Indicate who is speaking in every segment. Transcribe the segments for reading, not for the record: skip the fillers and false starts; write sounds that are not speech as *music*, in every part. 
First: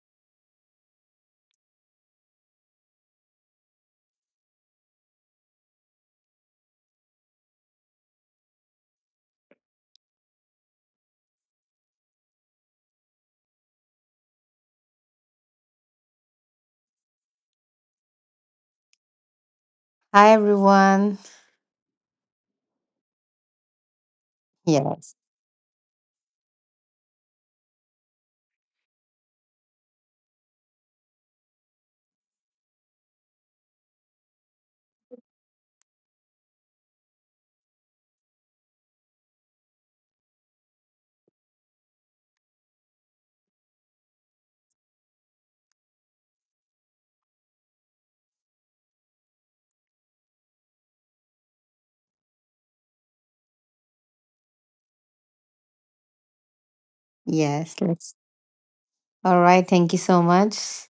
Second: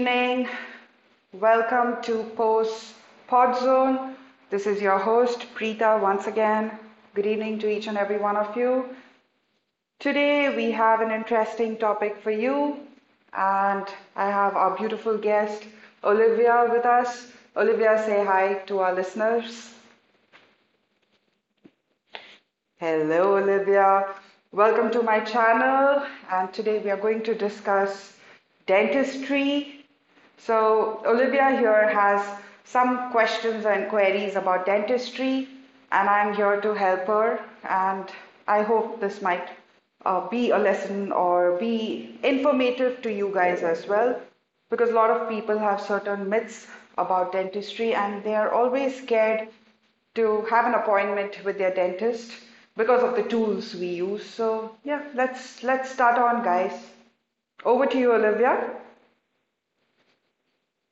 Speaker 1: evening. Welcome to Post Pod Zone. This is your host, Preeta, once again. Good evening to each and every one of you. Today, we have an interesting topic for you, and I have our beautiful guest, Olivia, with us. Olivia, say hi to our listeners.
Speaker 2: Hi everyone.
Speaker 1: Hello, Olivia. Welcome to
Speaker 2: Yes,
Speaker 1: my channel. And today we are going to discuss dentistry. So, Olivia here has some questions and queries about dentistry, and I'm here to help her. And I hope this might be a lesson or be informative to you guys as well, because a lot of people have certain myths about dentistry and they are always scared to have an appointment with their dentist because of the tools we use. So yeah, let's start on, guys.
Speaker 2: yes,
Speaker 1: Over to you,
Speaker 2: let's.
Speaker 1: Olivia.
Speaker 2: All right, thank you so much.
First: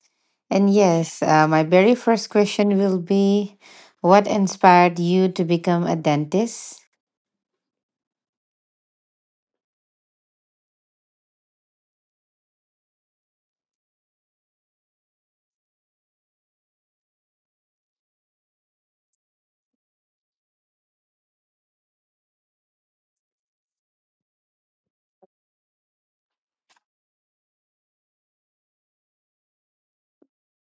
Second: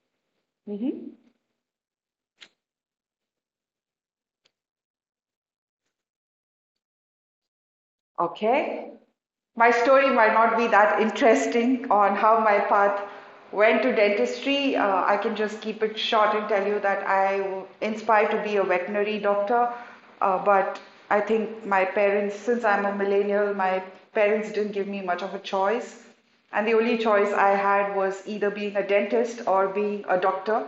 Speaker 2: And
Speaker 1: Mm-hmm.
Speaker 2: yes, my very first question will be what inspired you to become a dentist?
Speaker 1: Okay. My story might not be that interesting on how my path went to dentistry. I can just keep it short and tell you that I was inspired to be a veterinary doctor, but I think my parents, since I'm a millennial, my parents didn't give me much of a choice. And the only choice I had was either being a dentist or being a doctor,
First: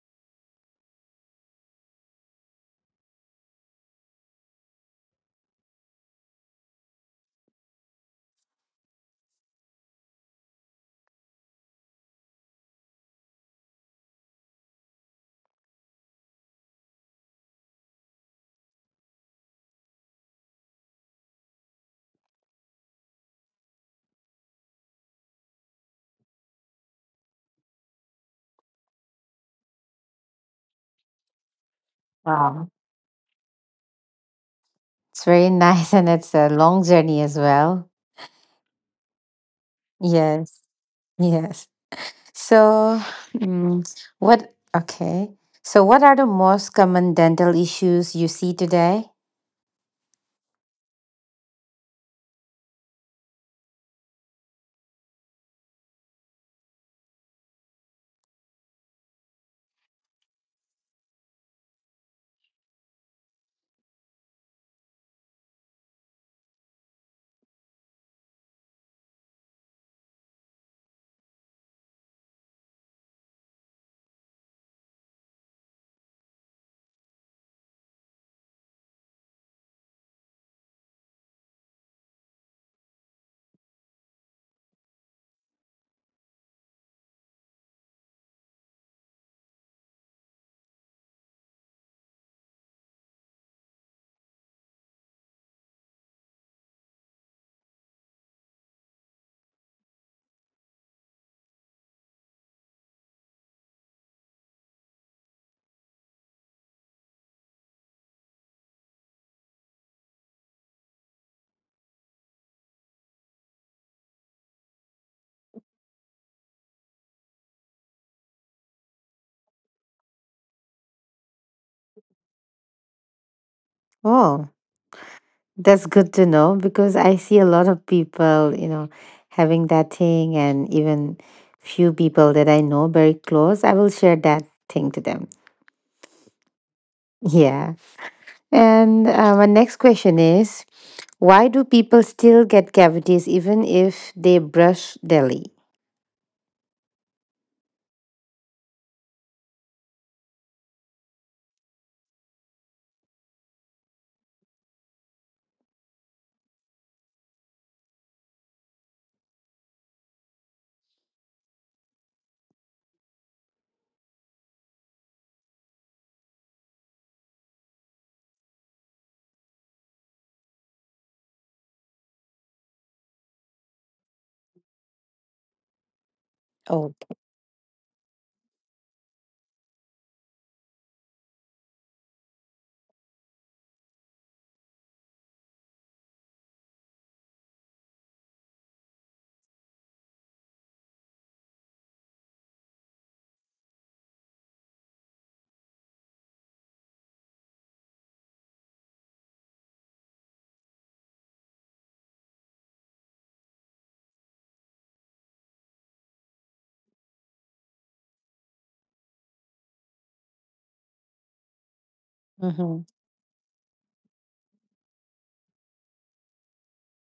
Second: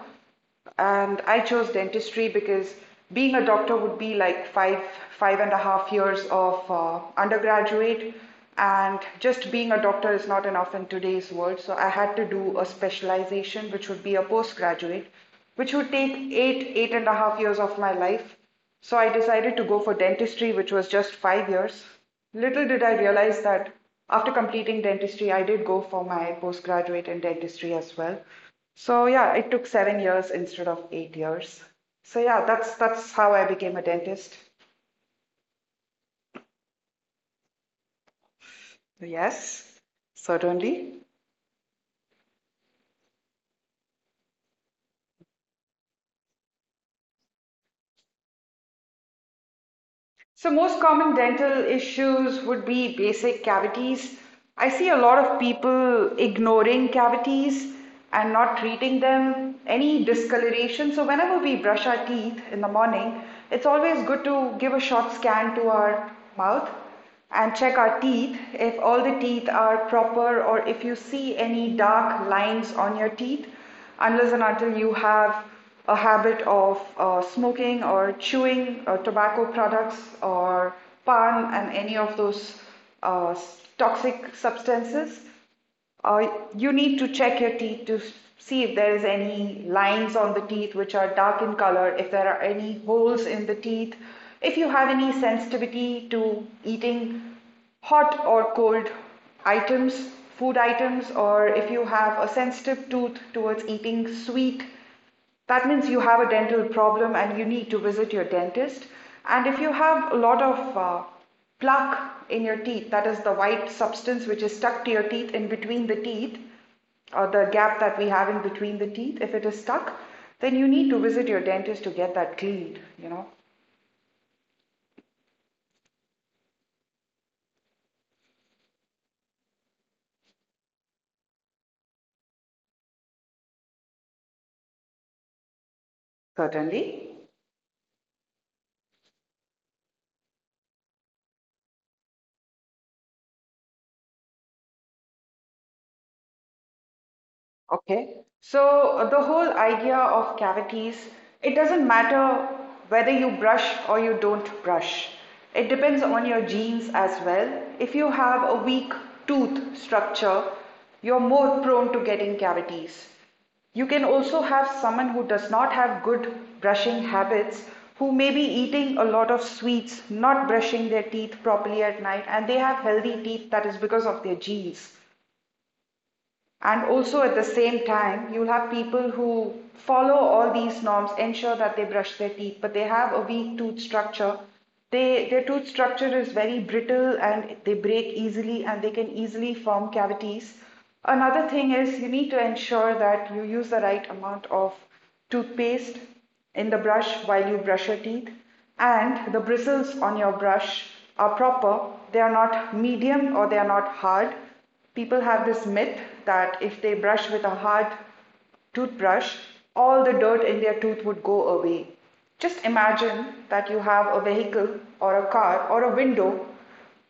Speaker 1: and I chose dentistry because being a doctor would be like five and a half years of undergraduate, and just being a doctor is not enough in today's world, so I had to do a specialization which would be a postgraduate, which would take eight and a half years of my life. So I decided to go for dentistry, which was just 5 years. Little did I realize that after completing dentistry, I did go for my postgraduate in dentistry as well. So yeah, it took 7 years instead of 8 years. So yeah,
Speaker 2: Wow.
Speaker 1: that's how I became a dentist.
Speaker 2: It's very *laughs* nice and it's a long journey as well.
Speaker 1: Yes,
Speaker 2: Yes,
Speaker 1: certainly.
Speaker 2: yes. So, mm, okay. So, what are the most common dental issues you see today?
Speaker 1: So, most common dental issues would be basic cavities. I see a lot of people ignoring cavities and not treating them, any discoloration. So, whenever we brush our teeth in the morning, it's always good to give a short scan to our mouth and check our teeth if all the teeth are proper or if you see any dark lines on your teeth unless and until you have a habit of smoking or chewing tobacco products or pan and any of those uh, toxic substances, uh, you need to check your teeth to see if there is any lines on the teeth which are dark in color, if there are any holes in the teeth, if you have any sensitivity to eating hot or cold items, food items, or if you have a sensitive tooth towards eating sweet, that means you have a dental problem and you need to visit your dentist. And if you have a lot of plaque in your teeth, that is the white substance which is stuck to your teeth in between the teeth, or the gap that we have in between the teeth, if it is stuck, then you need to visit your dentist to get that cleaned.
Speaker 2: Oh. That's good to know because I see a lot of people, having that thing, and even few people that I know very close, I will share that thing to them.
Speaker 1: Certainly.
Speaker 2: Yeah. And my next question is why do people still get cavities even if they brush daily?
Speaker 1: Okay. So the whole idea of cavities, it doesn't matter whether you brush or you don't brush. It depends on your genes as well. If you have a weak tooth structure, you're more prone to getting cavities. You can also have someone who does not have good brushing habits, who may be eating a lot of sweets, not brushing their teeth properly at night, and they have healthy teeth, that is because of their genes. And
Speaker 2: Oh.
Speaker 1: also at the same time, you'll have people who follow all these norms, ensure that they brush their teeth, but they have a weak tooth structure. They, their tooth structure is very brittle and they break easily and they can easily form cavities. Another thing is you need to ensure that you use the right amount of toothpaste in the brush while you brush your teeth, and the bristles on your brush are proper. They are not medium or they are not hard. People have this myth that if they brush with a hard toothbrush, all the dirt in their tooth would go away. Just
Speaker 2: Mm-hmm.
Speaker 1: imagine that you have a vehicle or a car or a window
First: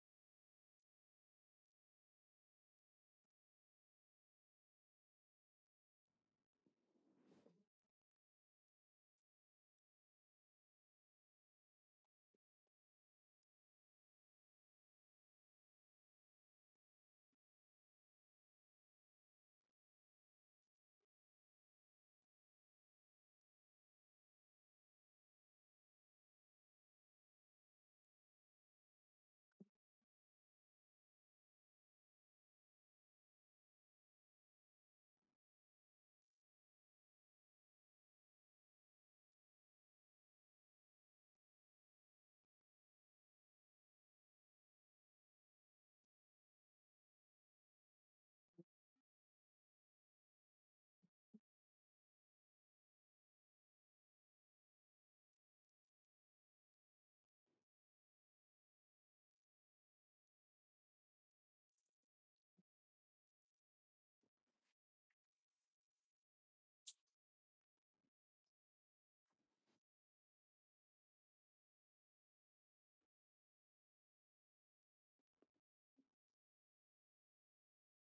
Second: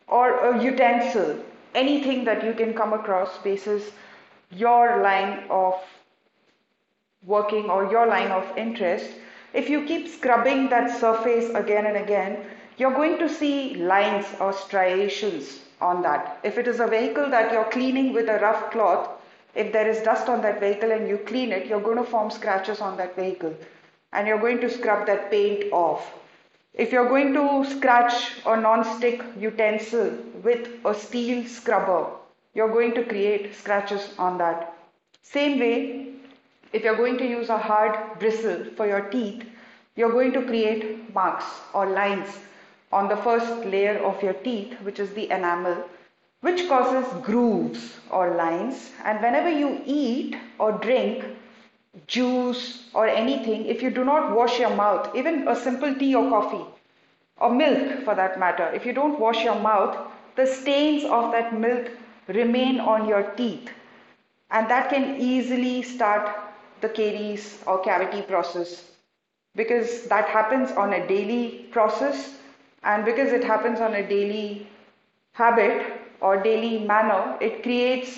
Speaker 1: or a utensil, anything that you can come across faces your line of working or your line of interest, if you keep scrubbing that surface again and again, you're going to see lines or striations on that. If it is a vehicle that you're cleaning with a rough cloth, if there is dust on that vehicle and you clean it, you're going to form scratches on that vehicle and you're going to scrub that paint off. If you're going to scratch a non-stick utensil with a steel scrubber, you're going to create scratches on that. Same way, if you're going to use a hard bristle for your teeth, you're going to create marks or lines on the first layer of your teeth, which is the enamel, which causes grooves or lines. And whenever you eat or drink juice or anything, if you do not wash your mouth, even a simple tea or coffee, or milk for that matter, if you don't wash your mouth, the stains of that milk remain on your teeth and that can easily start the caries or cavity process, because that happens on a daily process and because it happens on a daily habit or daily manner, it creates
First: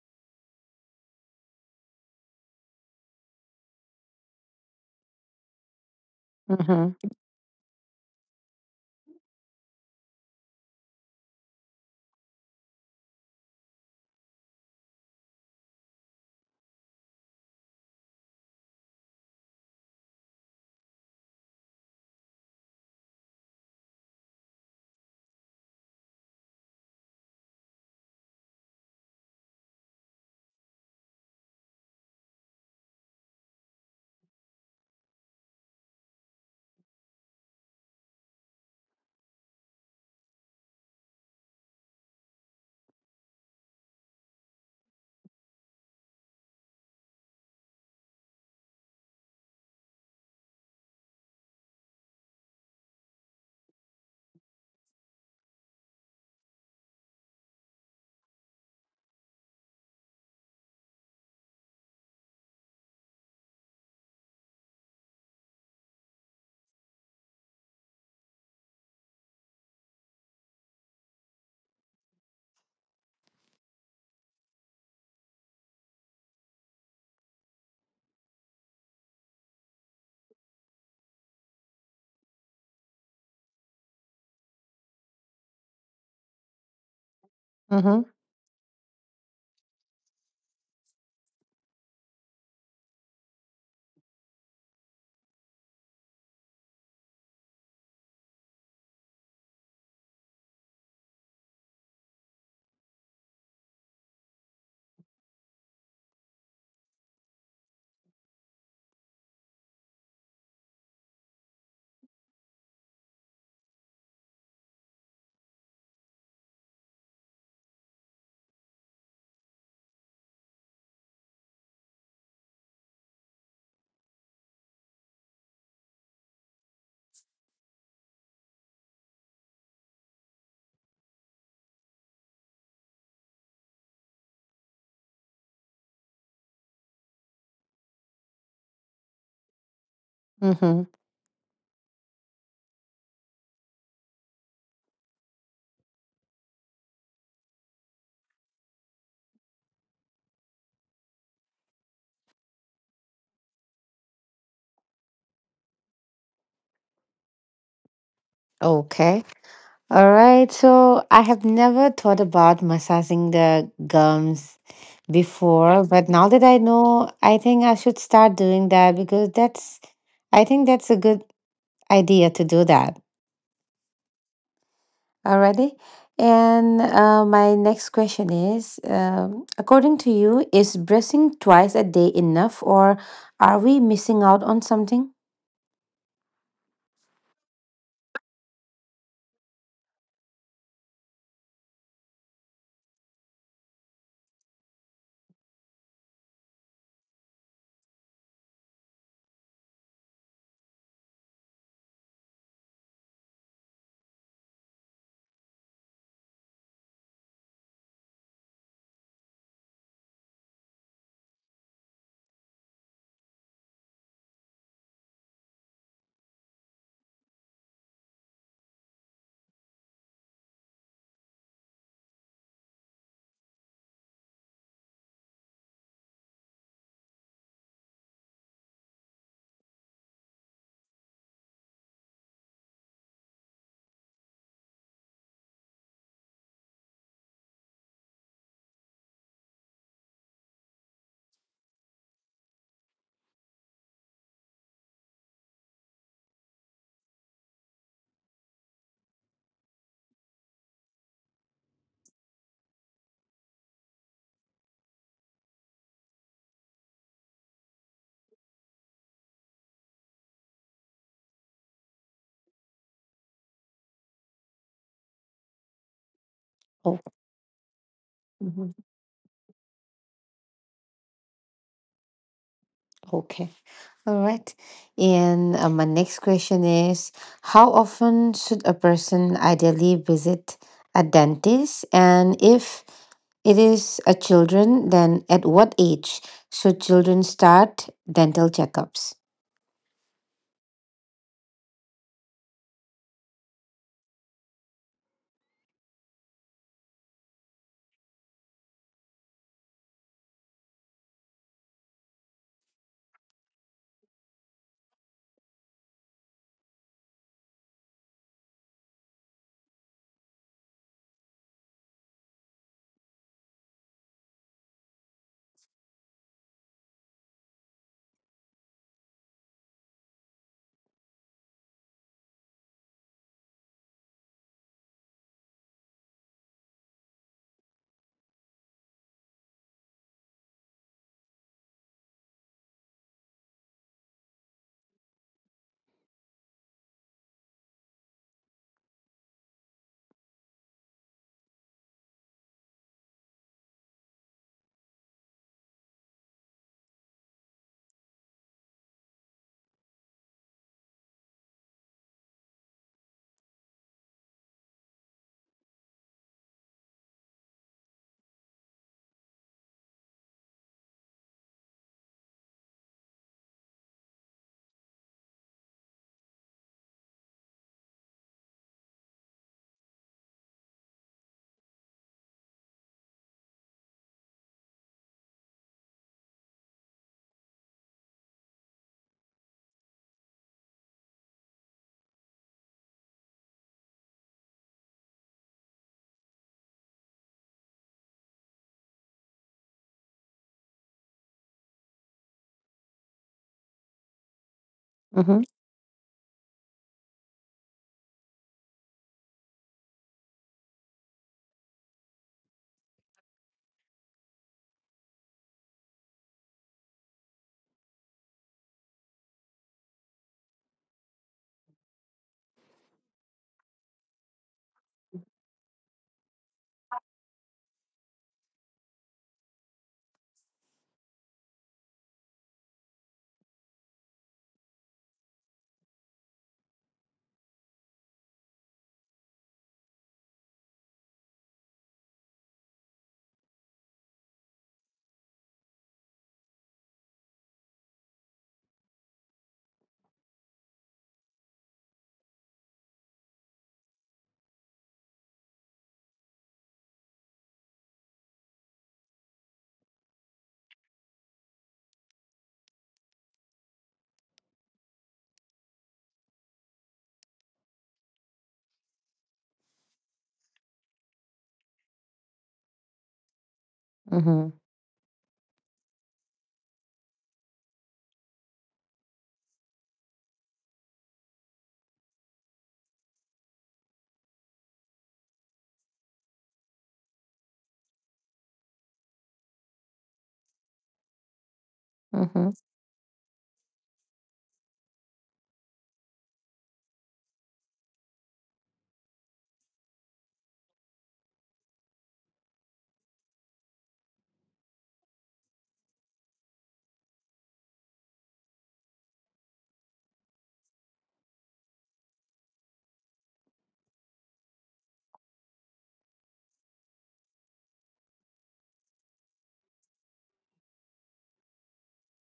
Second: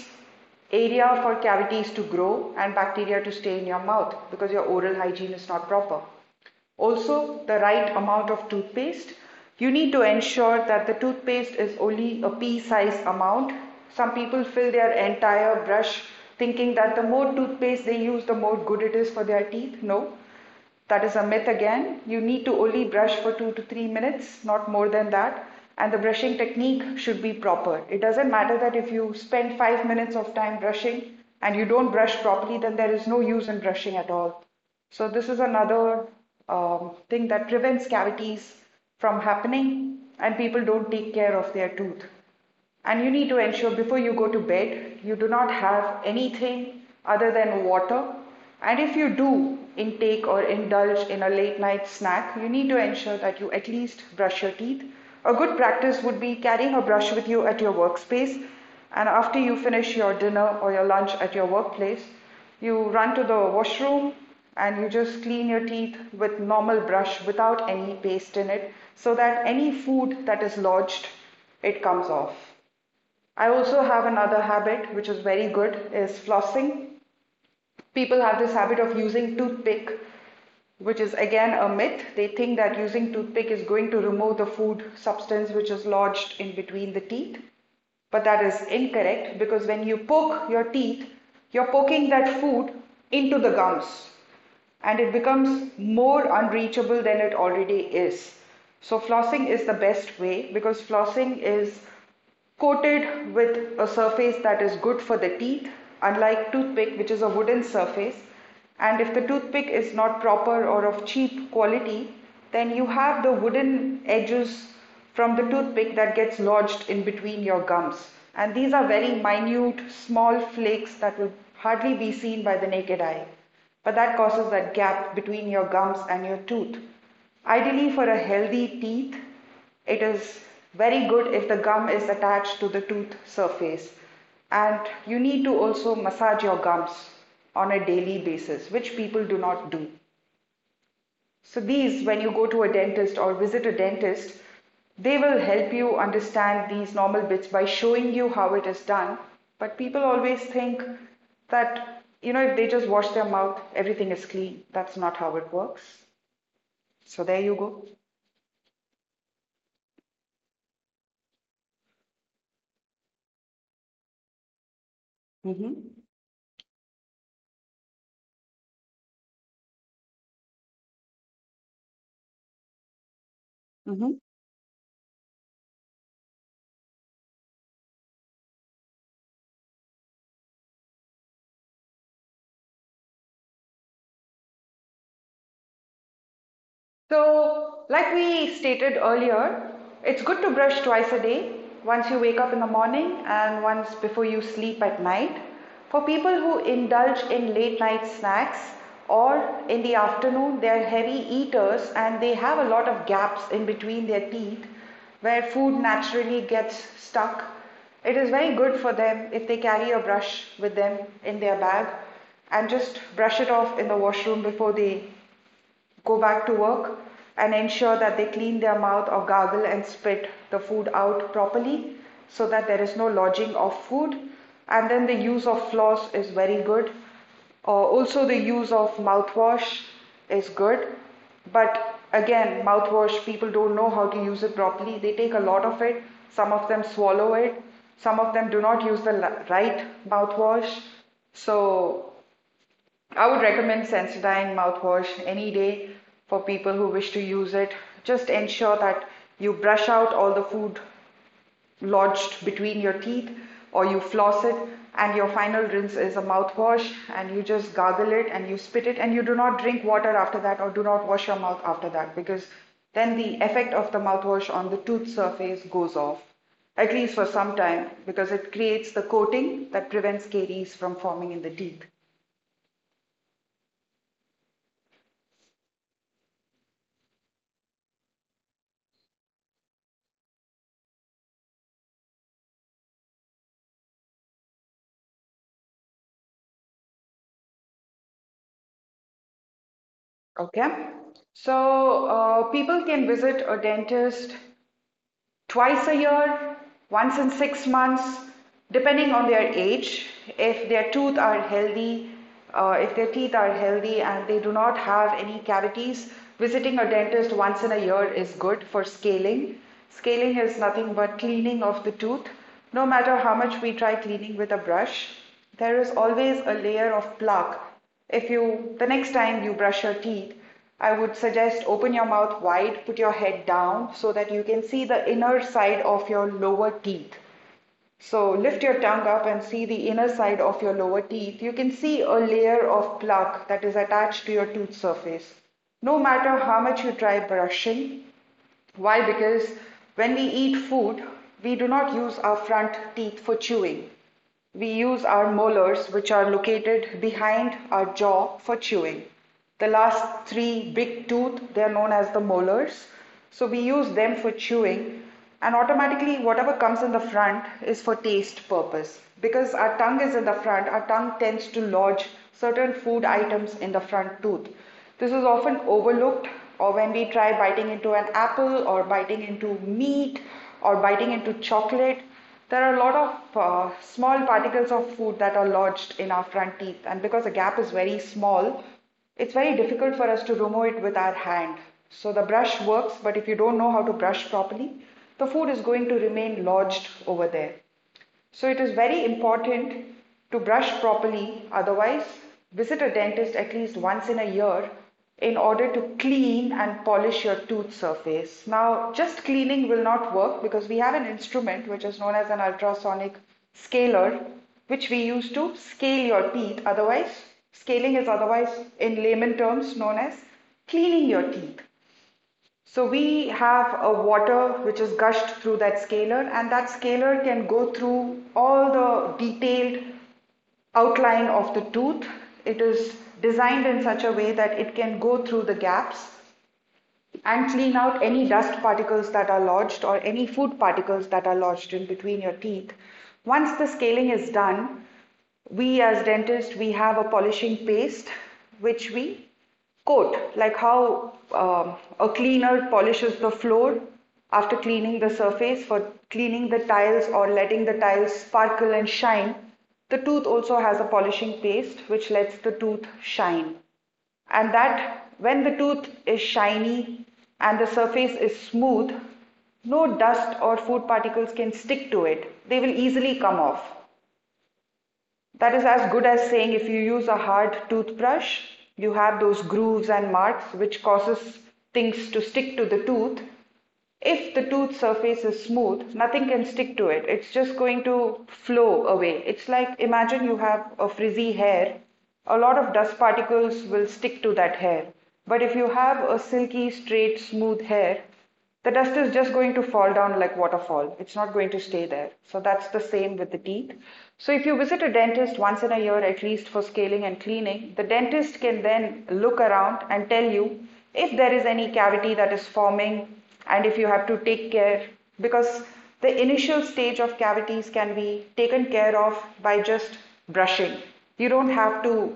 Speaker 1: area for cavities to grow and bacteria to stay in your mouth because your oral hygiene is not proper.
Speaker 2: Mm-hmm.
Speaker 1: Also, the right amount of toothpaste. You need to ensure that the toothpaste is only a pea sized amount. Some people fill their entire brush thinking that the more toothpaste they use, the more good it is for their teeth. No, that is a myth again. You need to only brush for 2 to 3 minutes, not more than that. And the brushing technique should be proper. It doesn't matter that if you spend 5 minutes of time brushing and you don't brush properly, then there is no use in brushing at all. So this is another thing that prevents cavities from happening, and people don't take care of their tooth. And you need to ensure before you go to bed, you do not have anything other than water. And if you do intake or indulge in a late night snack, you need to ensure that you at least brush your teeth. A good practice would be carrying a brush with you at your workspace. And after you finish your dinner or your lunch at your workplace, you run to the washroom and you just clean your teeth with normal brush without any paste in it so that any food that is lodged, it comes off. I also have another habit which is very good, is flossing. People have this habit of using toothpick, which is again a myth. They think that using toothpick is going to remove the food substance which is lodged in between the teeth.
Speaker 2: Mm-hmm.
Speaker 1: But that is incorrect because when you poke your teeth, you're poking that food into the gums and it becomes more unreachable than it already is. So, flossing is the best way because flossing is coated with a surface that is good for the teeth, unlike toothpick, which is a wooden surface. And if the toothpick is not proper or of cheap quality, then you have the wooden edges from the toothpick that gets lodged in between your gums. And these are very minute, small flakes that will hardly be seen by the naked eye. But that causes that gap between your gums and your tooth. Ideally, for a healthy teeth, it is very good if the gum is attached to the tooth surface. And you need to also massage your gums on a daily basis, which people do not do.
Speaker 2: Mm-hmm.
Speaker 1: So these, when you go to a dentist or visit a dentist, they will help you understand these normal bits by showing you how it is done. But people always think that if they just wash their mouth, everything is clean. That's not how it works. So there you go.
Speaker 2: Okay. All right, so I have never thought about massaging the gums before,
Speaker 1: Mm-hmm.
Speaker 2: but now that I know, I think I should start doing that. I think that's a good idea to do that.
Speaker 1: Mm-hmm.
Speaker 2: Alrighty. And my next question is, according to you, is brushing twice a day enough, or are we missing out on something?
Speaker 1: So, like we stated earlier, it's good to brush twice a day, once you wake up in the morning and once before you sleep at night. For people who indulge in late night snacks or in the afternoon, they're heavy eaters and they have a lot of gaps in between their teeth where food naturally gets stuck. It is very good for them if they carry a brush with them in their bag and just brush it off in the washroom before they go back to work and ensure that they clean their mouth or gargle and spit the food out properly so that there is no lodging of food. And then the use of floss is very good. Also, the use of mouthwash is good. But again, mouthwash, people don't know how to use it properly. They take a lot of it, some of them swallow it, some of them do not use the right mouthwash. So, I would recommend Sensodyne mouthwash any day for people who wish to use it. Just ensure that you brush out all the food lodged between your teeth or you floss it and your final rinse is a mouthwash and you just gargle it and you spit it and you do not drink water after that or do not wash your mouth after that because then the effect of the mouthwash on the tooth surface goes off at
Speaker 2: Oh,
Speaker 1: least for some time because it
Speaker 2: mhm.
Speaker 1: creates the coating that prevents caries from forming in the teeth.
Speaker 2: Okay. All right. And my next question is, how often should a person ideally visit a dentist? And if it is a children, then at what age should children start dental checkups?
Speaker 1: Okay. So people can visit a dentist twice a year, once in 6 months, depending on their age. If their tooth are healthy, if their teeth are healthy and they do not have any cavities, visiting a dentist once in a year is good for scaling. Scaling is nothing but cleaning of the tooth. No matter how much we try cleaning with a brush, there is always a layer of plaque. If you, the next time you brush your teeth, I would suggest open your mouth wide, put your head down so that you can see the inner side of your lower teeth. So lift your tongue up and see the inner side of your lower teeth. You can see a layer of plaque that is attached to your tooth surface. No matter how much you try brushing, why? Because when we eat food, we do not use our front teeth for chewing. We use our molars, which are located behind our jaw, for chewing. The last three big tooth, they are known as the molars. So we use them for chewing, and automatically, whatever comes in the front is for taste purpose. Because our tongue is in the front, our tongue tends to lodge certain food items in the front tooth. This is often overlooked, or when we try biting into an apple, or biting into meat, or biting into chocolate, there are a lot of small particles of food that are lodged in our front teeth, and because the gap is very small, it's very difficult for us to remove it with our hand. So the brush works, but if you don't know how to brush properly, the food is going to remain lodged over there. So it is very important to brush properly. Otherwise, visit a dentist at least once in a year
Speaker 2: Mm-hmm.
Speaker 1: in order to clean and polish your tooth surface. Now, just cleaning will not work because we have an instrument which is known as an ultrasonic scaler, which we use to scale your teeth. Otherwise, scaling is otherwise in layman terms known as cleaning your teeth. So we have a water which is gushed through that scalar, and that scalar can go through all the detailed outline of the tooth. It is designed in such a way that it can go through the gaps and clean out any dust particles that are lodged or any food particles that are lodged in between your teeth. Once the scaling is done, we as dentists we have a polishing paste which we coat like how a cleaner polishes the floor after cleaning the surface for cleaning the tiles or letting the tiles sparkle and shine, the tooth also has a polishing paste which lets the tooth shine, and that when the tooth is shiny and the surface is smooth, no dust or food particles can stick to it. They will easily come off.
Speaker 2: Mm-hmm.
Speaker 1: That is as good as saying if you use a hard toothbrush, you have those grooves and marks which causes things to stick to the tooth. If the tooth surface is smooth, nothing can stick to it. It's just going to flow away. It's like imagine you have a frizzy hair, a
Speaker 2: Mm-hmm.
Speaker 1: lot of dust particles will stick to that hair. But if you have a silky, straight, smooth hair, the dust is just going to fall down like waterfall. It's not going to stay there. So that's the same with the teeth. So if you visit a dentist once in a year at least for scaling and cleaning, the dentist can then look around and tell you if there is any cavity that is forming and if you have to take care, because the initial stage of cavities can be taken care of by just brushing. You don't have to,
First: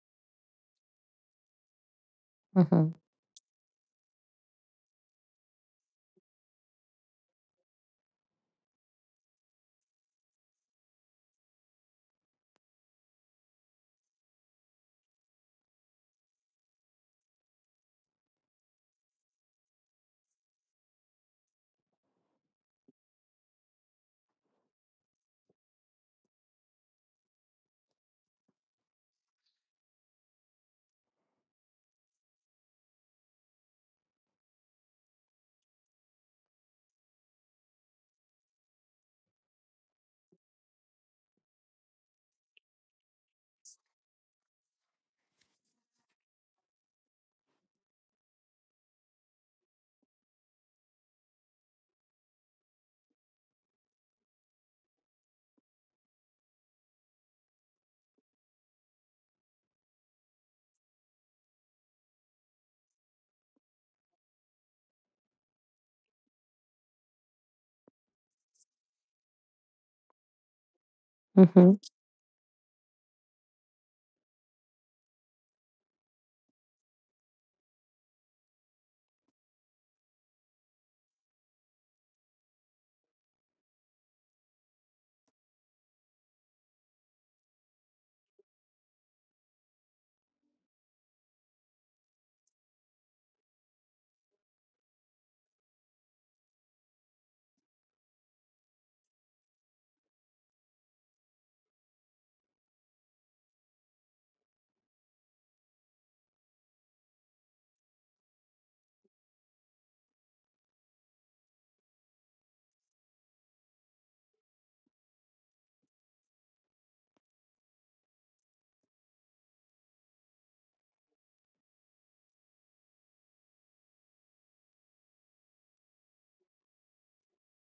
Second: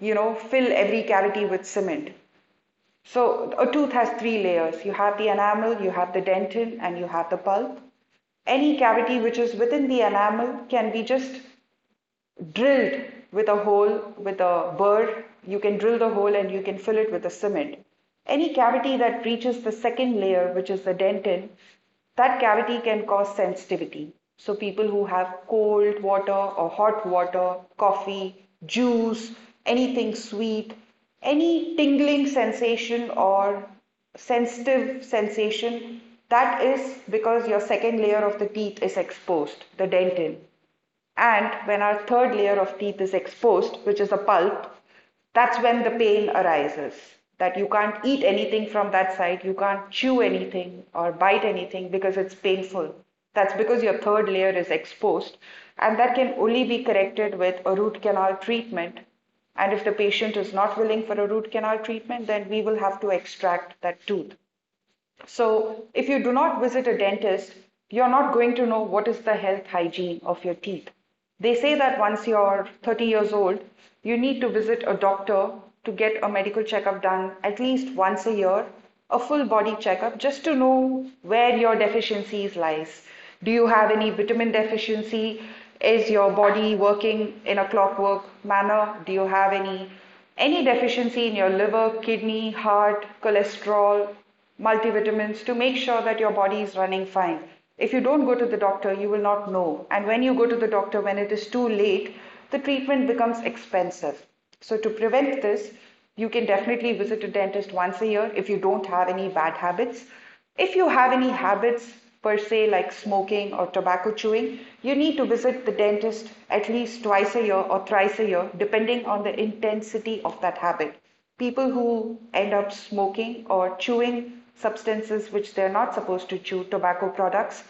Speaker 1: fill every cavity with cement.
Speaker 2: Mm-hmm.
Speaker 1: So a tooth has three layers. You have the enamel, you have the dentin, and you have the pulp. Any cavity which is within the enamel can be just drilled with a hole with a burr. You can drill the hole and you can fill it with a cement. Any cavity that reaches the second layer, which is the dentin, that cavity can cause sensitivity. So, people who have cold water or hot water, coffee, juice, anything sweet, any tingling sensation or sensitive sensation, that is because your second layer of the teeth is exposed, the dentin. And when our third layer of teeth is exposed, which is a pulp, that's when the pain arises. That you can't eat anything from that side, you can't chew anything or bite anything because it's painful. That's because your third layer is exposed, and that can only be corrected with a root canal treatment. And if the patient is not willing for a root canal treatment, then we will have to extract that tooth. So if you do not visit a dentist, you're not going to know what is the health hygiene of your teeth. They say
Speaker 2: Mm-hmm.
Speaker 1: that once you're 30 years old, you need to visit a doctor to get a medical checkup done at least once a year, a full body checkup just to know where your deficiencies lies. Do you have any vitamin deficiency? Is your body working in a clockwork manner? Do you have any deficiency in your liver, kidney, heart, cholesterol, multivitamins to make sure that your body is running fine. If you don't go to the doctor, you will not know. And when you go to the doctor, when it is too late, the treatment becomes expensive. So, to prevent this, you can definitely visit a dentist once a year if you don't have any bad habits. If you have any habits per se, like smoking or tobacco chewing, you need to visit the dentist at least twice a year or thrice a year, depending on the intensity of that habit. People who end up smoking or chewing substances which they're not supposed to chew, tobacco products,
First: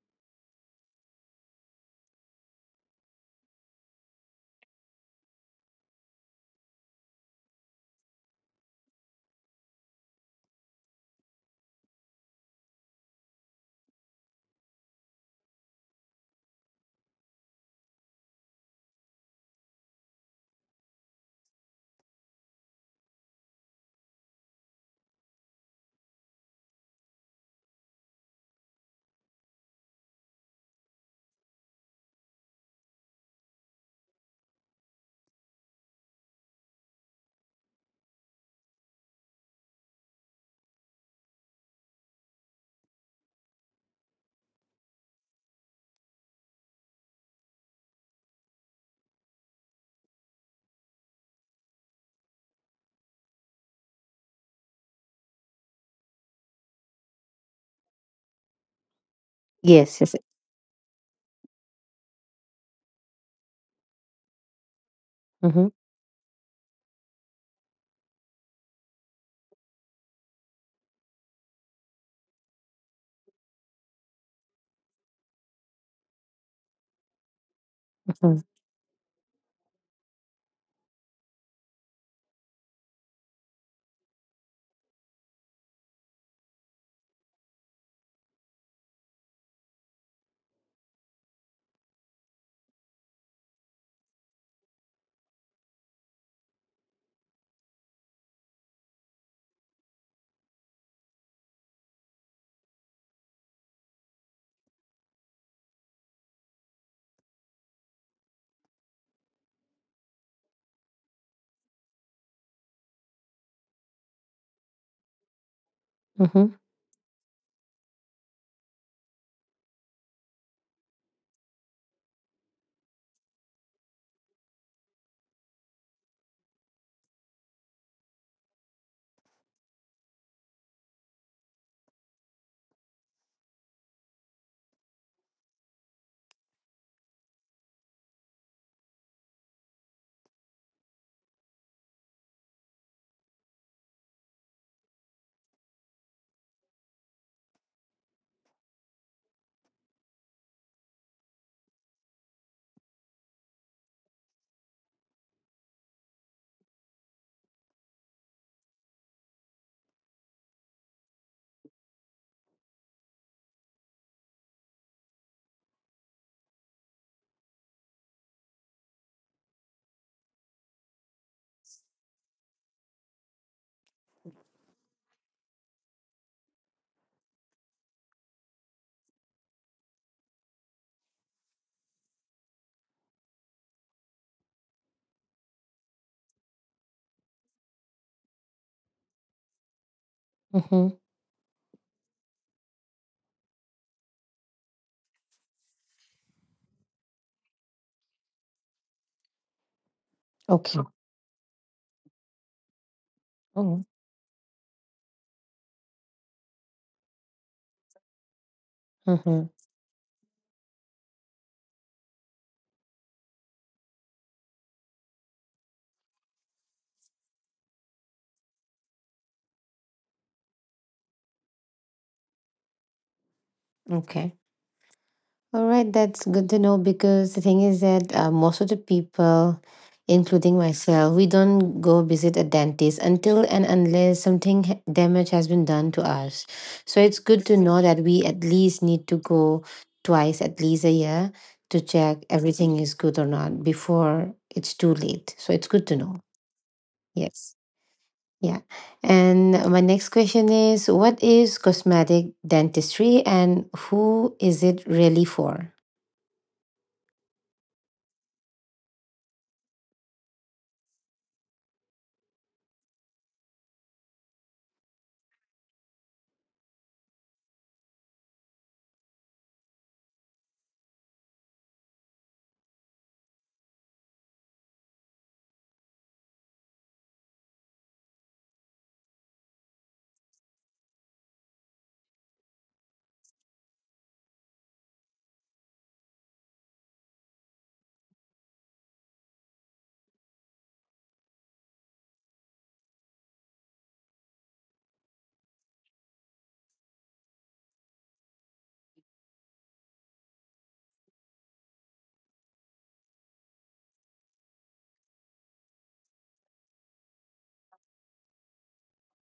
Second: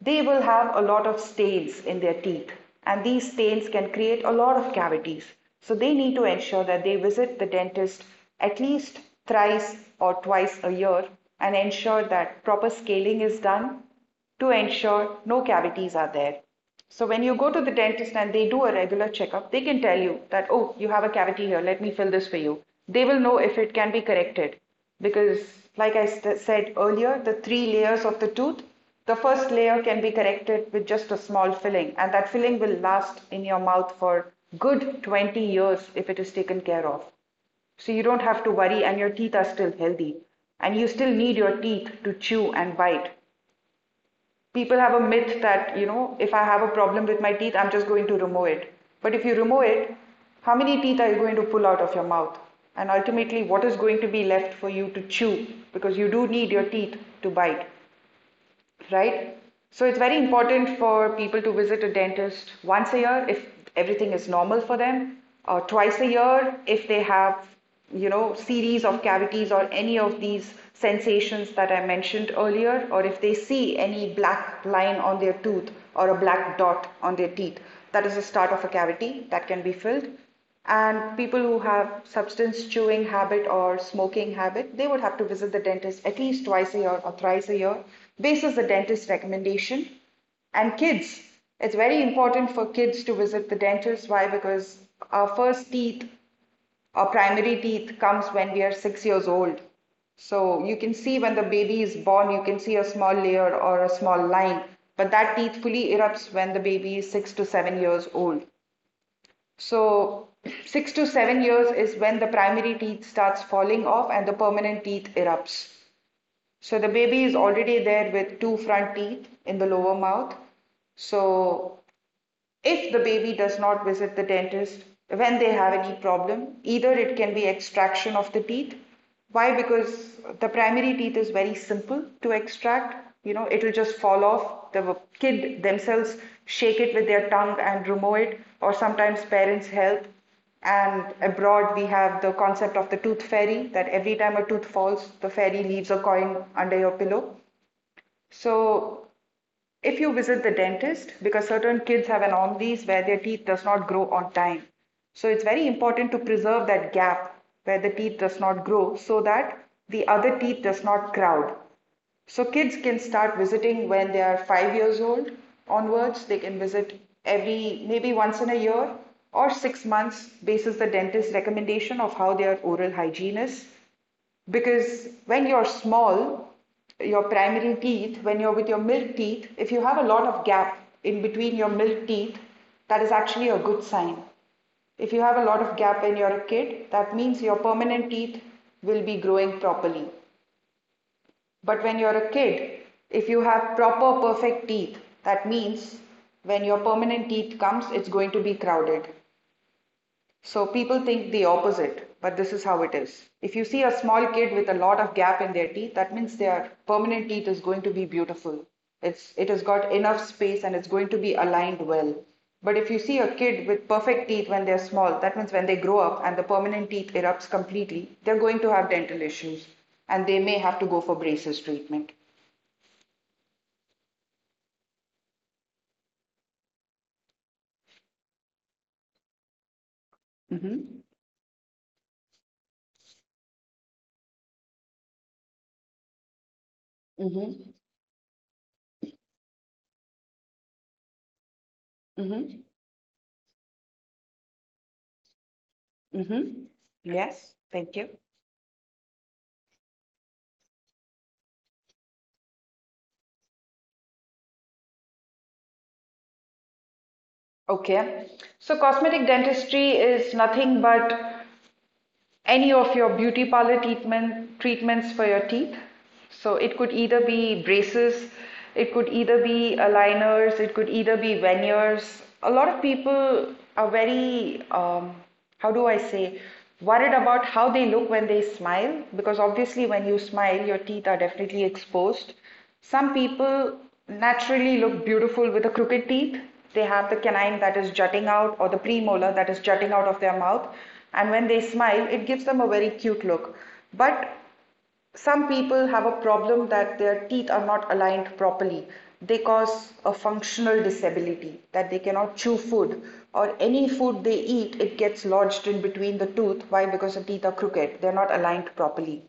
Speaker 1: they will have a lot of stains in their teeth. And these stains can create a lot of cavities. So they need to ensure that they visit the dentist at least thrice or twice a year and ensure that proper scaling is done to ensure no cavities are there. So when you go to the dentist and they do a regular checkup, they can tell you that, oh, you have a cavity here, let me fill this for you. They will know if it can be corrected because, like I said earlier, the three layers of the tooth, the first layer can be corrected with just a small filling, and that filling will last in your mouth for good 20 years if it is taken care of. So you don't have to worry, and your teeth are still healthy, and you still need your teeth to chew and bite. People have a myth that, if I have a problem with my teeth, I'm just going to remove it. But if you remove it, how many teeth are you going to pull out of your mouth? And ultimately, what is going to be left for you to chew? Because you do need your teeth to bite, right? So it's
Speaker 2: Yes. Yes.
Speaker 1: very important for people to visit a dentist once a year if everything is normal for them, or
Speaker 2: Mm-hmm.
Speaker 1: twice a year if they have, series of cavities or any of these sensations that I mentioned earlier, or if they see any black line on their tooth or a black dot on their teeth. That is the
Speaker 2: Mm-hmm.
Speaker 1: start of a cavity that can be filled. And people who have substance chewing habit or smoking habit, they would have to visit the dentist at least twice a year or thrice a year, basis the dentist recommendation. And kids, it's very important for kids to visit the dentist. Why? Because our first teeth, our primary teeth, comes when we are 6 years old. So you can see when the baby is born, you can see a small layer or a small line, but that teeth fully erupts when the baby is 6 to 7 years old. So, *clears throat* 6 to 7 years is when the primary teeth starts falling off and the permanent teeth erupts.
Speaker 2: Mm-hmm.
Speaker 1: So, the baby is already there with two front teeth in the lower mouth. So, if the baby does not visit the dentist when they have any problem, either it can be extraction of the teeth. Why? Because the primary teeth is very simple to extract. It will just fall off. The kid themselves shake it with their tongue and remove it, or sometimes parents help. And abroad, we have the concept of the tooth fairy that every time a tooth falls, the fairy leaves a coin under your pillow. So if you visit the dentist, because certain kids have anomalies where their teeth does not grow on time. So it's very important to preserve that gap where the teeth does not grow so that the other teeth does not crowd. So kids can start visiting when they are 5 years old onwards. They can visit every maybe once in a year or 6 months basis the dentist recommendation of how their oral hygiene is. Because when you're small, your primary teeth, when you're with your milk teeth, if you have a lot of gap in between your milk teeth, that is actually a good sign. If you have a lot of gap when you're a kid, that means your permanent teeth will be growing properly.
Speaker 2: Mm-hmm.
Speaker 1: But when you're a kid, if you have proper perfect teeth, that means when your permanent teeth comes, it's going to be crowded. So
Speaker 2: Okay.
Speaker 1: people think the opposite, but this is how it is. If you see
Speaker 2: Mm-hmm.
Speaker 1: a small kid with a lot of gap in their teeth, that means their permanent teeth is going to be beautiful. It's
Speaker 2: Mm-hmm.
Speaker 1: it has got enough space and it's going to be aligned well. But if you see a kid with perfect teeth when they're small, that means when they grow up and the permanent teeth erupts completely, they're going to have dental issues and they may have to go for braces treatment.
Speaker 2: Okay. All right, that's good to know because the thing is that most of the people, including
Speaker 1: Mm-hmm.
Speaker 2: myself, we don't go visit a dentist until and unless something damage has been done to us. So it's good to
Speaker 1: Mm-hmm.
Speaker 2: know that we at least need to go twice at least a year to check
Speaker 1: Mm-hmm.
Speaker 2: everything is good or not before it's too late. So it's good to know.
Speaker 1: Mm-hmm. Yes,
Speaker 2: Yes.
Speaker 1: thank you.
Speaker 2: Yeah. And my next question is, what is cosmetic dentistry and who is it really for?
Speaker 1: Okay. So cosmetic dentistry is nothing but any of your beauty parlor treatments for your teeth. So it could either be braces, it could either be aligners, it could either be veneers. A lot of people are very, how do I say, worried about how they look when they smile because obviously when you smile, your teeth are definitely exposed. Some people naturally look beautiful with the crooked teeth. They have the canine that is jutting out or the premolar that is jutting out of their mouth. And when they smile, it gives them a very cute look. But some people have a problem that their teeth are not aligned properly. They cause a functional disability that they cannot chew food or any food they eat, it gets lodged in between the tooth. Why? Because the teeth are crooked, they're not aligned properly.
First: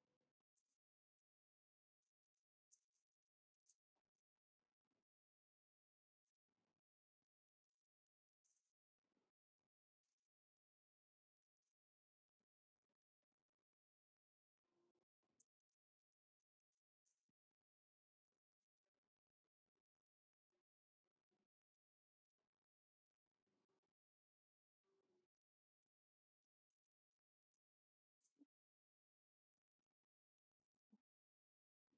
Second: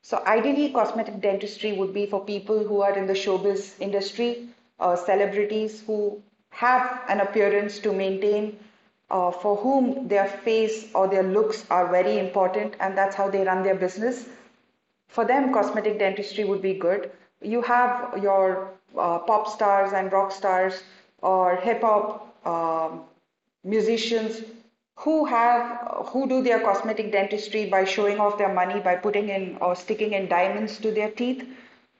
Speaker 1: So, ideally, cosmetic dentistry would be for people who are in the showbiz industry, celebrities who have an appearance to maintain, for whom their face or their looks are very important, and that's how they run their business for them, cosmetic dentistry would be good. You have your pop stars and rock stars or hip hop musicians who do their cosmetic dentistry by showing off their money by putting in or sticking in diamonds to their teeth.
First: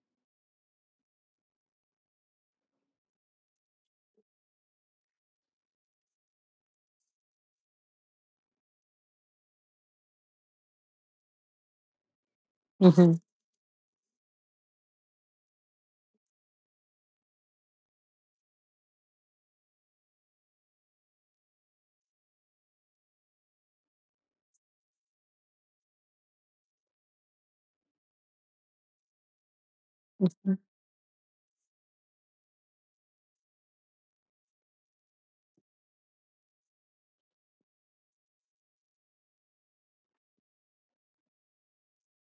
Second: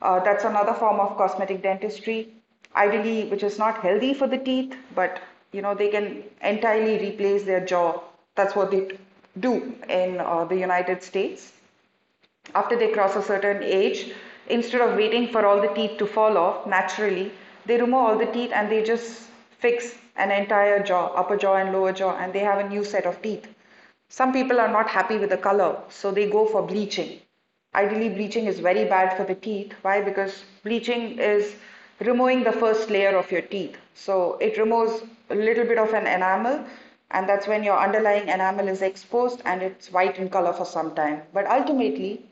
Speaker 1: That's another form of cosmetic dentistry, ideally, which is not healthy for the teeth, but you know they can entirely replace their jaw. That's what they do in the United States. After they
Speaker 2: Mm-hmm.
Speaker 1: cross a certain age, instead of waiting for all the teeth to fall off naturally, they remove all the teeth and they just fix an entire jaw, upper jaw and lower jaw, and they have a new set of teeth. Some people are not happy with the color, so they go for bleaching. Ideally, bleaching is very bad for the teeth. Why? Because
Speaker 2: Mhm,
Speaker 1: bleaching is removing the first layer of your teeth. So it removes a little bit of an enamel, and that's when your underlying enamel is exposed and it's white in color for some time. But ultimately,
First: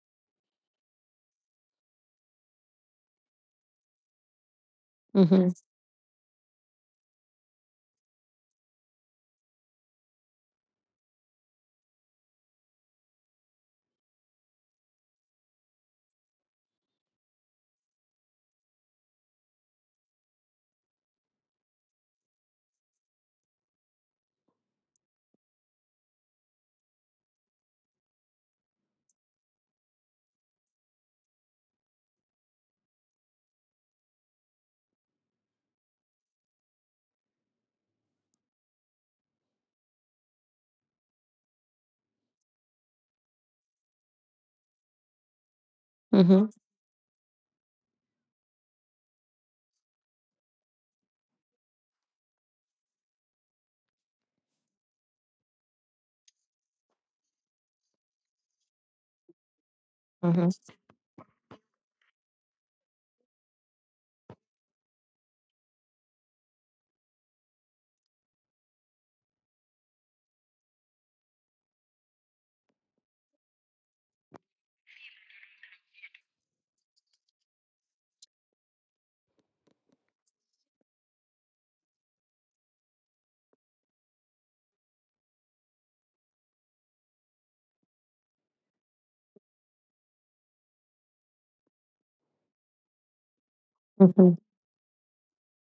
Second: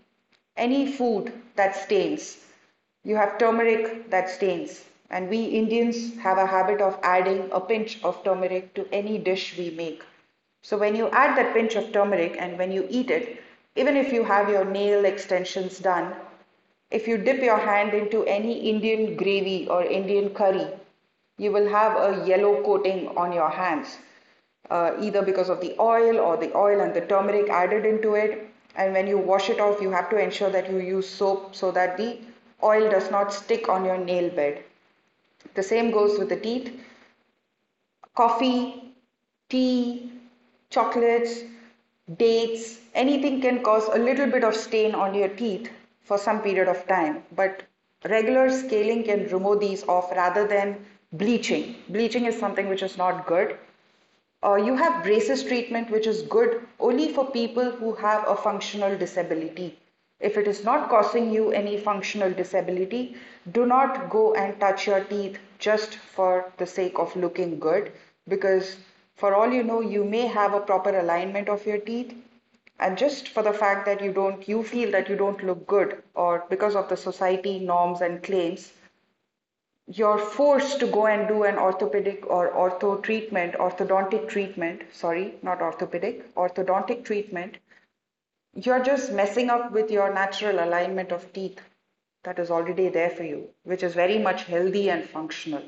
Speaker 1: any food that stains, you have turmeric that stains, and we
Speaker 2: mhm,
Speaker 1: Indians have a habit of adding a pinch of turmeric to any dish we make. So when you add that pinch of turmeric and when you eat it, even if you have your nail extensions done, if you dip your hand into any Indian gravy or Indian curry, you will have a yellow coating on your hands either because of the oil or the oil and the turmeric added into it. And when you wash it off, you have to ensure that you use soap so that the oil does not stick on your nail bed. The same goes with the teeth. Coffee, tea, chocolates, dates, anything can cause a little bit of stain on your teeth for some
Speaker 2: mhm,
Speaker 1: period of time. But regular scaling can remove these off rather than bleaching. Bleaching is something which is not good. You have braces treatment, which is good only for people who have a functional disability. If it
Speaker 2: mhm,
Speaker 1: is not causing you any functional disability, do not go and touch your teeth just for the sake of looking good because, for all you know, you may have a proper alignment of your teeth. And just for the fact that you feel that you don't look good, or because of the society norms and claims, you're forced to go and do an orthopedic or ortho treatment, orthodontic treatment, sorry, not orthopedic, orthodontic treatment, you're just messing up with your natural alignment of teeth that is already there for you, which is very
Speaker 2: mhm.
Speaker 1: much healthy and functional.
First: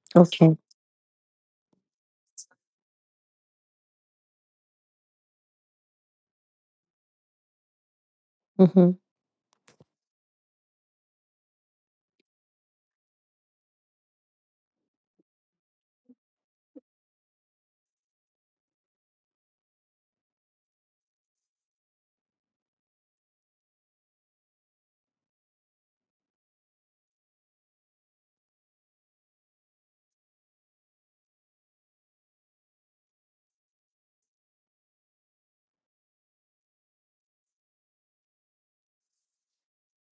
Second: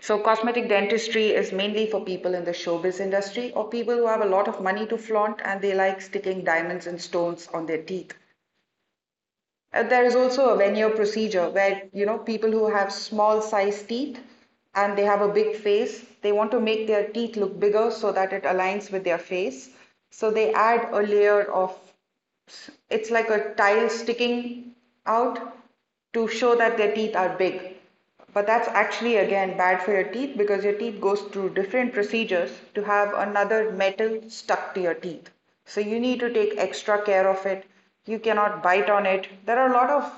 Speaker 1: So,
Speaker 2: Okay.
Speaker 1: cosmetic dentistry is mainly for people in the showbiz industry or people who have a lot of money to flaunt and they like sticking diamonds and stones on their teeth.
Speaker 2: Mhm,
Speaker 1: There is also a veneer procedure where, you know, people who have small sized teeth and they have a big face, they want to make their teeth look bigger so that it aligns with their face. So they add a layer of, it's like a tile sticking out to show that their teeth are big. But that's actually again bad for your teeth because your teeth goes through different procedures to have another metal stuck to your teeth. So you need to take extra care of it. You cannot bite on it. There are a lot of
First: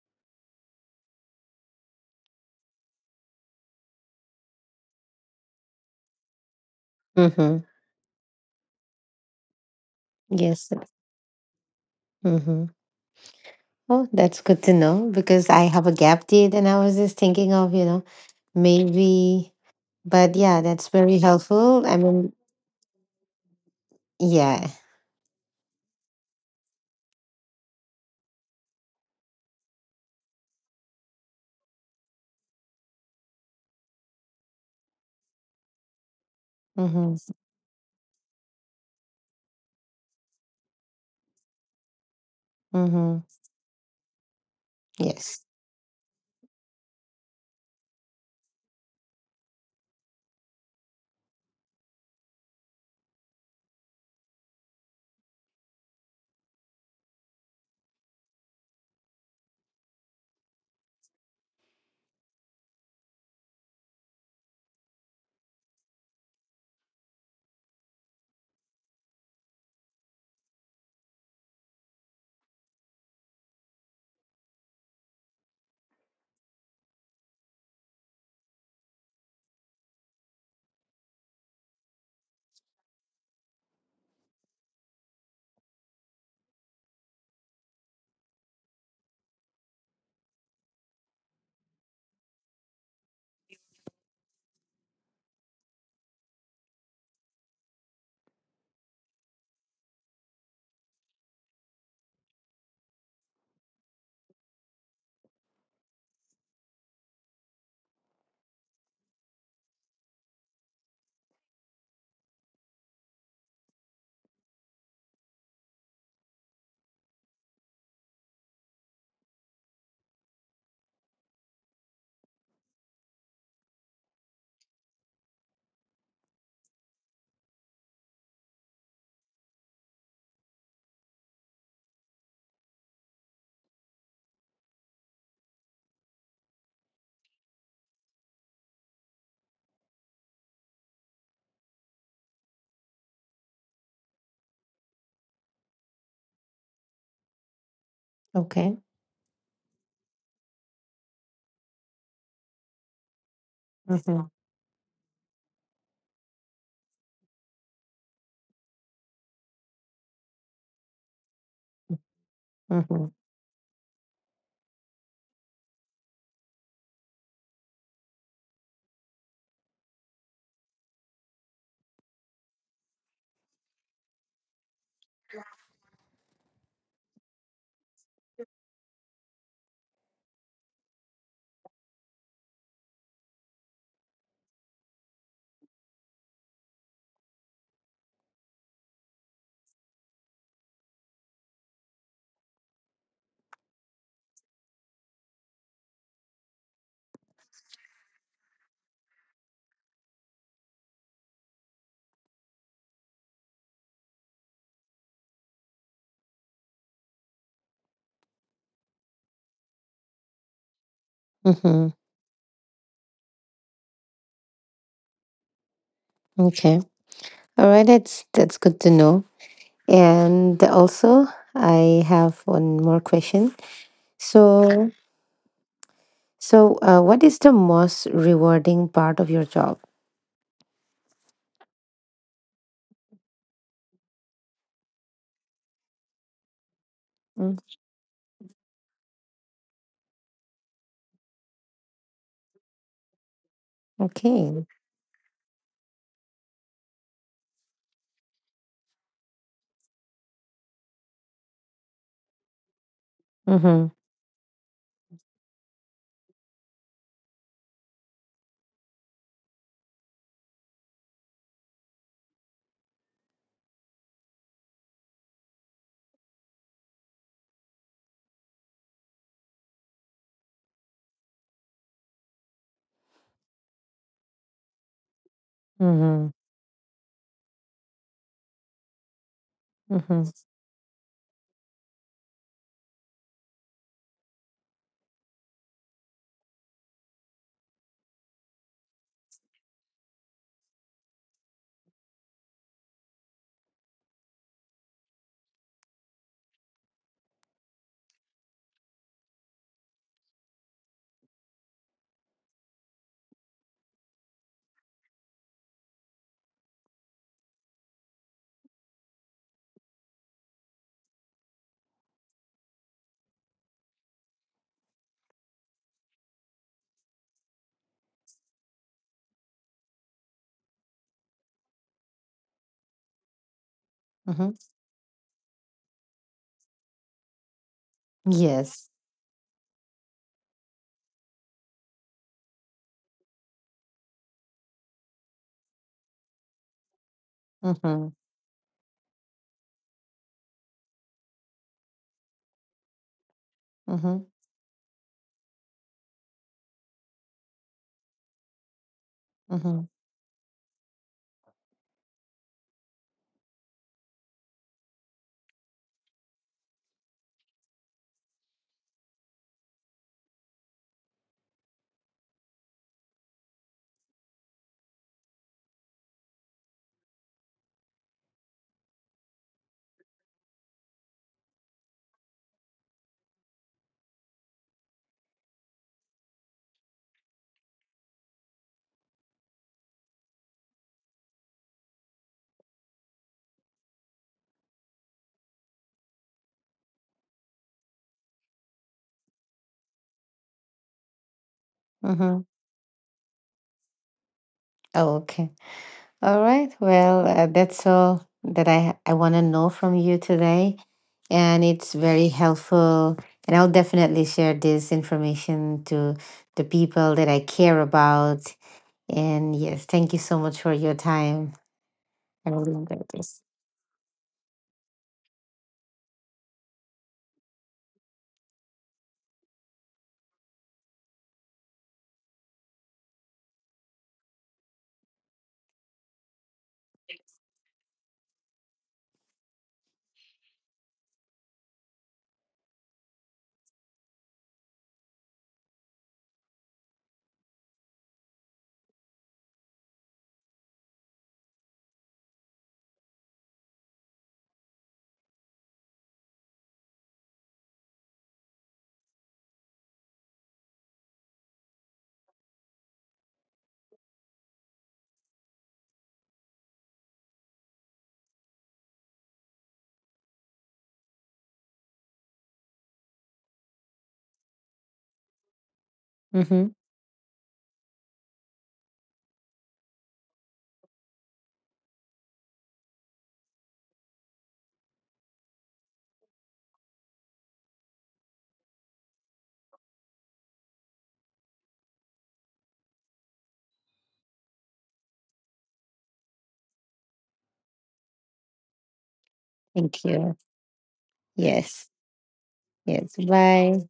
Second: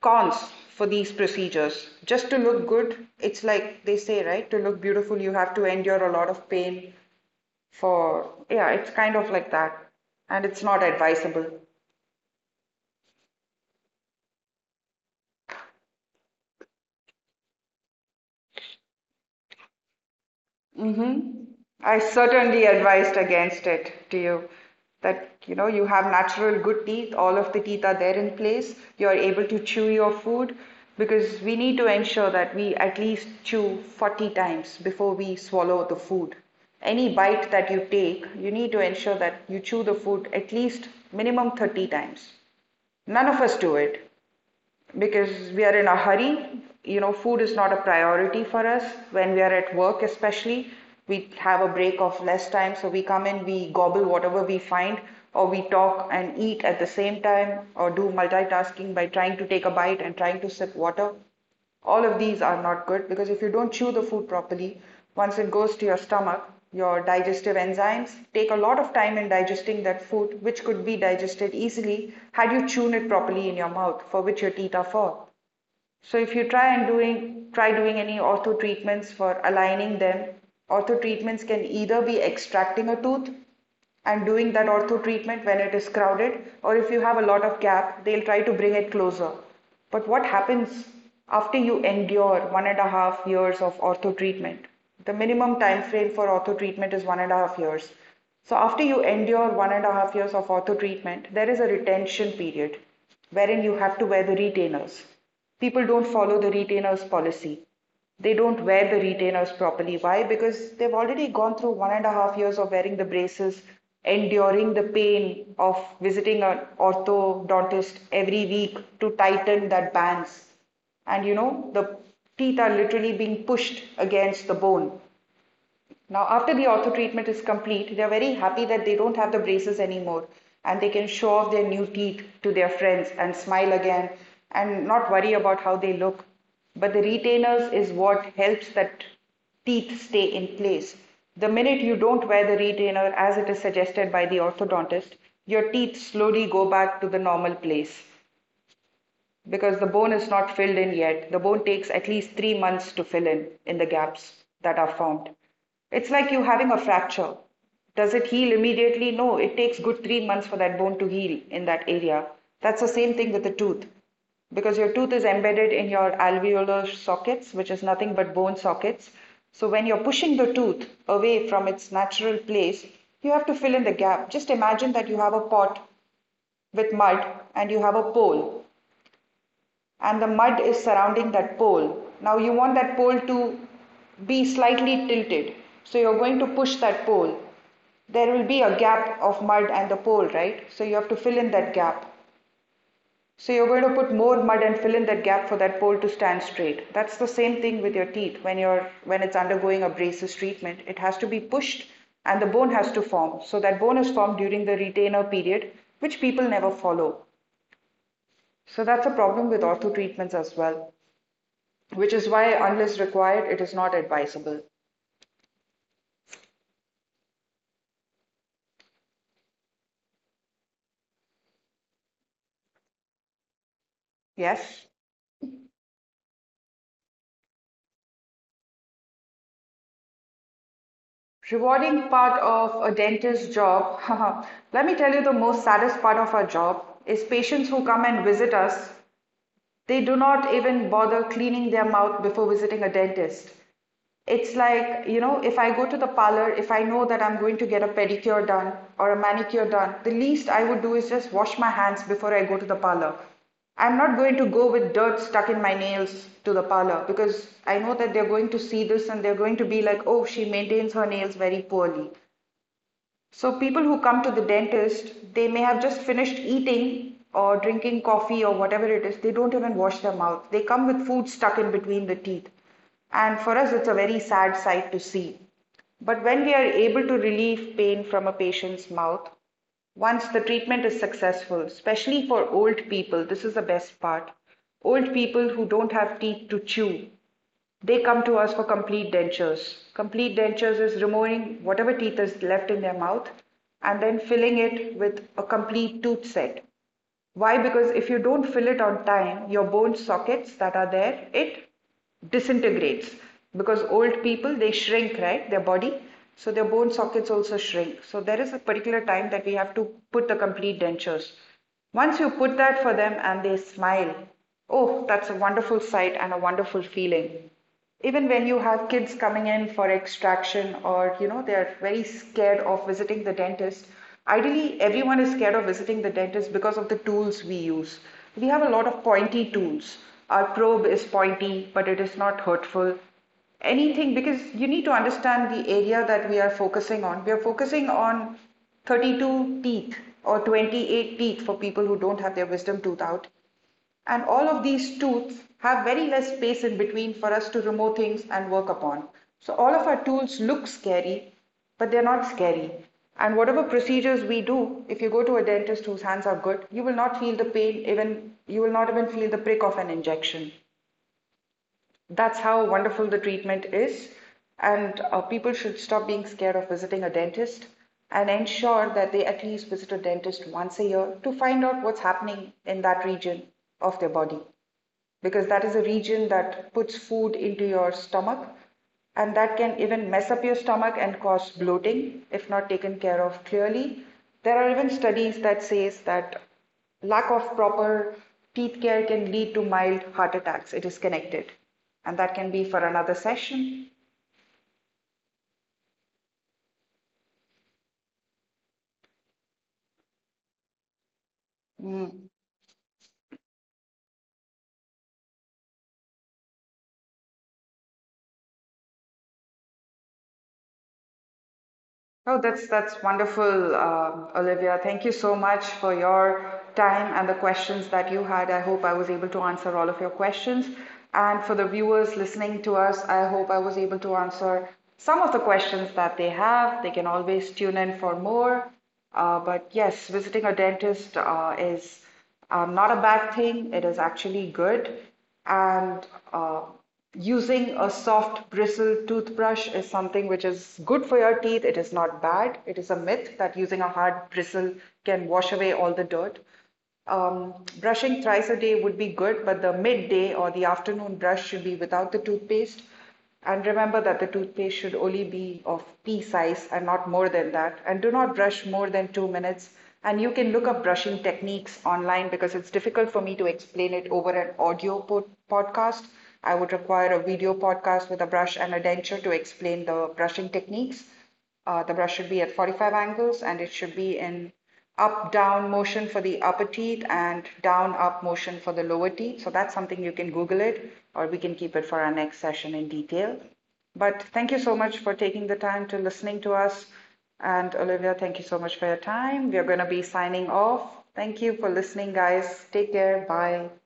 Speaker 1: cons for these procedures. Just to look good, it's like they say, right? To look beautiful, you have to endure a lot of pain
Speaker 2: mhm.
Speaker 1: for, yeah, it's kind of like that, and it's
Speaker 2: Yes.
Speaker 1: not advisable.
Speaker 2: Mhm. Oh, that's good to know because I have a gap date and I was just thinking of, you know, maybe, but yeah, that's very
Speaker 1: Mm-hmm.
Speaker 2: helpful. I
Speaker 1: I
Speaker 2: mean,
Speaker 1: certainly advised against it to you,
Speaker 2: yeah.
Speaker 1: that you know you have natural good teeth, all of the teeth are there in place, you are able to chew your food, because we need to ensure that we at least chew 40 times before we swallow the food. Any
Speaker 2: Mm-hmm.
Speaker 1: bite that you take, you need to ensure that you chew the food at least minimum 30 times.
Speaker 2: Mm-hmm.
Speaker 1: None of us do it
Speaker 2: Yes.
Speaker 1: because we are in a hurry. You know, food is not a priority for us when we are at work, especially. We have a break of less time, so we come in, we gobble whatever we find, or we talk and eat at the same time, or do multitasking by trying to take a bite and trying to sip water. All of these are not good because if you don't chew the food properly, once it goes to your stomach, your digestive enzymes take a lot of time in digesting that food, which could be digested easily had you chewn it properly in your mouth, for which your teeth are for. So if you try doing any ortho treatments for aligning them, ortho treatments can either be extracting a tooth and doing that ortho treatment when it is crowded, or if you have a lot of gap, they'll try to bring it closer. But what happens after you endure 1.5 years of ortho treatment? The minimum time frame for ortho treatment is 1.5 years. So after you endure 1.5 years of ortho treatment, there is a retention period wherein you have to wear the retainers. People don't follow the retainer's policy. They don't wear the retainers properly. Why? Because they've already gone through 1.5 years of wearing the braces, enduring the pain of visiting an orthodontist every week to tighten that bands. And you know, the teeth are literally being pushed against the bone. Now, after the ortho treatment is complete, they're very happy that they don't have the braces anymore and they can show off their new teeth to their friends and smile again and not worry about how they look. But the retainers is what helps that teeth stay in place. The minute you don't wear the retainer as it is suggested by the orthodontist, your teeth slowly go back to the normal place
Speaker 2: Okay.
Speaker 1: because the bone is not filled in yet. The bone takes at least 3 months to fill in the
Speaker 2: Mm-hmm.
Speaker 1: gaps that are formed. It's like you having a fracture. Does it heal immediately? No, it takes good 3 months for that bone to heal in that area. That's the
Speaker 2: Mm-hmm.
Speaker 1: same thing with the tooth because your tooth is embedded in your alveolar sockets, which is nothing but bone sockets. So when you're pushing the tooth away from its natural place, you have to fill in the gap. Just imagine that you have a pot with mud and you have a pole and the mud is surrounding that pole. Now you want that pole to be slightly tilted. So you're going to push that pole. There will be a gap of mud and the pole, right? So you have to fill in that gap. So you're going to put more mud and fill in that gap for that pole to stand straight. That's the same thing with your teeth when it's undergoing a braces treatment. It has to be pushed and the bone has to form. So that bone is formed during the retainer period, which people never follow. So that's a problem with ortho treatments as well,
Speaker 2: Mm-hmm.
Speaker 1: which is why, unless required, it is not advisable.
Speaker 2: Okay. All right. That's good to know. And also, I have one more question.
Speaker 1: Yes?
Speaker 2: So, so, what is the most rewarding part of your job?
Speaker 1: Rewarding part of a dentist's job. *laughs* Let me tell you the most saddest part of our job is
Speaker 2: Mm,
Speaker 1: patients who come and visit us. They do not even bother cleaning their mouth before visiting a dentist. It's
Speaker 2: okay.
Speaker 1: like, you know, if I go to the parlor, if I know that I'm going to get a pedicure done or a manicure done, the least I would do is just wash my hands before I go to the parlor.
Speaker 2: Mm-hmm.
Speaker 1: I'm not going to go with dirt stuck in my nails to the parlor because I know that they're going to see this and they're going to be like, oh, she maintains her nails very poorly. So people who come to the dentist, they may have just finished eating or drinking coffee or whatever it is. They don't even wash their mouth. They come with food stuck in between the teeth. And for us, it's a very sad sight to see. But
Speaker 2: Mm-hmm.
Speaker 1: when we are able to relieve pain from a patient's mouth,
Speaker 2: Mm-hmm.
Speaker 1: once the treatment is successful, especially for old people, this is the best part. Old people who don't have teeth to chew, they come to us for complete dentures. Complete dentures is removing whatever teeth is left in their mouth and then filling it with a complete tooth set. Why? Because if you don't fill it on time, your bone sockets that are there, it disintegrates. Because old people, they shrink, right? Their body. So their bone sockets also shrink. So there is a particular time that we have to put the complete dentures. Once you put that for them and they smile, oh, that's a wonderful sight and a wonderful feeling. Even when you have kids coming in for extraction or, you know, they're very scared of visiting the dentist,
Speaker 2: Mm-hmm.
Speaker 1: ideally everyone is scared of visiting the dentist because of the tools we use. We have a lot
Speaker 2: Yes.
Speaker 1: of pointy tools. Our probe is pointy, but it is not hurtful. Anything, because you need to understand the area that we are focusing on. We are focusing
Speaker 2: Mm-hmm.
Speaker 1: on 32 teeth or 28 teeth for people who don't have their wisdom tooth out. And
Speaker 2: Mm-hmm.
Speaker 1: all of these tools have very less space in between for us to remove things and work upon. So all
Speaker 2: Mm-hmm.
Speaker 1: of our tools look scary, but they're not scary. And whatever procedures we do, if you go to a dentist whose hands are good, you will not feel the pain, even you will not even feel the prick of an injection. That's how wonderful the treatment is. And people should stop being scared of visiting a dentist and ensure that they at least visit a dentist once a year to find out what's happening in that region of their body, because that is a region that puts food into your stomach and that can even mess up your stomach and cause bloating if not taken care of clearly. There are even studies that says that lack of proper teeth care can lead to mild heart attacks. It is connected and that
Speaker 2: Mm-hmm.
Speaker 1: can be for another session.
Speaker 2: Oh, okay. All right. Well, that's all that I want to know from you today, and it's very
Speaker 1: Mm.
Speaker 2: helpful. And I'll definitely share this information to the people that I care about. And yes, thank you so much for your time.
Speaker 1: Oh,
Speaker 2: I
Speaker 1: that's
Speaker 2: really
Speaker 1: that's
Speaker 2: enjoyed this.
Speaker 1: wonderful, Olivia. Thank you so much for your time and the questions that you had. I hope I was able to answer all of your questions. And for the viewers listening to us, I hope I was able to answer some of the questions that they have. They can always tune in for more. But yes, visiting a dentist is not a bad thing. It is actually good and uh, using a soft bristle toothbrush is something which is good for your teeth. It is not bad. It is a myth that using a hard bristle can wash away all the dirt. Um, Brushing thrice a day would be good, but the midday or the afternoon brush should be without the toothpaste. And remember that the toothpaste should only be of pea size and not more than that. And do not brush more than 2 minutes. And you can look up brushing techniques online because it's difficult for me to explain it over an audio podcast. I
Speaker 2: Mm-hmm.
Speaker 1: would require a video podcast with a brush and a denture to explain the brushing techniques. The brush should be at 45 angles and it should be in up down motion for the upper teeth and down up motion for the lower teeth. So that's something you can Google it or we can keep it for our next session in detail. But thank you so much for taking the time to listening to us. And Olivia, thank you so much for your time. We are going to
Speaker 2: Thank
Speaker 1: be
Speaker 2: you.
Speaker 1: signing off. Thank you for
Speaker 2: Yes.
Speaker 1: listening, guys. Take
Speaker 2: Yes.
Speaker 1: care. Bye.
Speaker 2: Bye.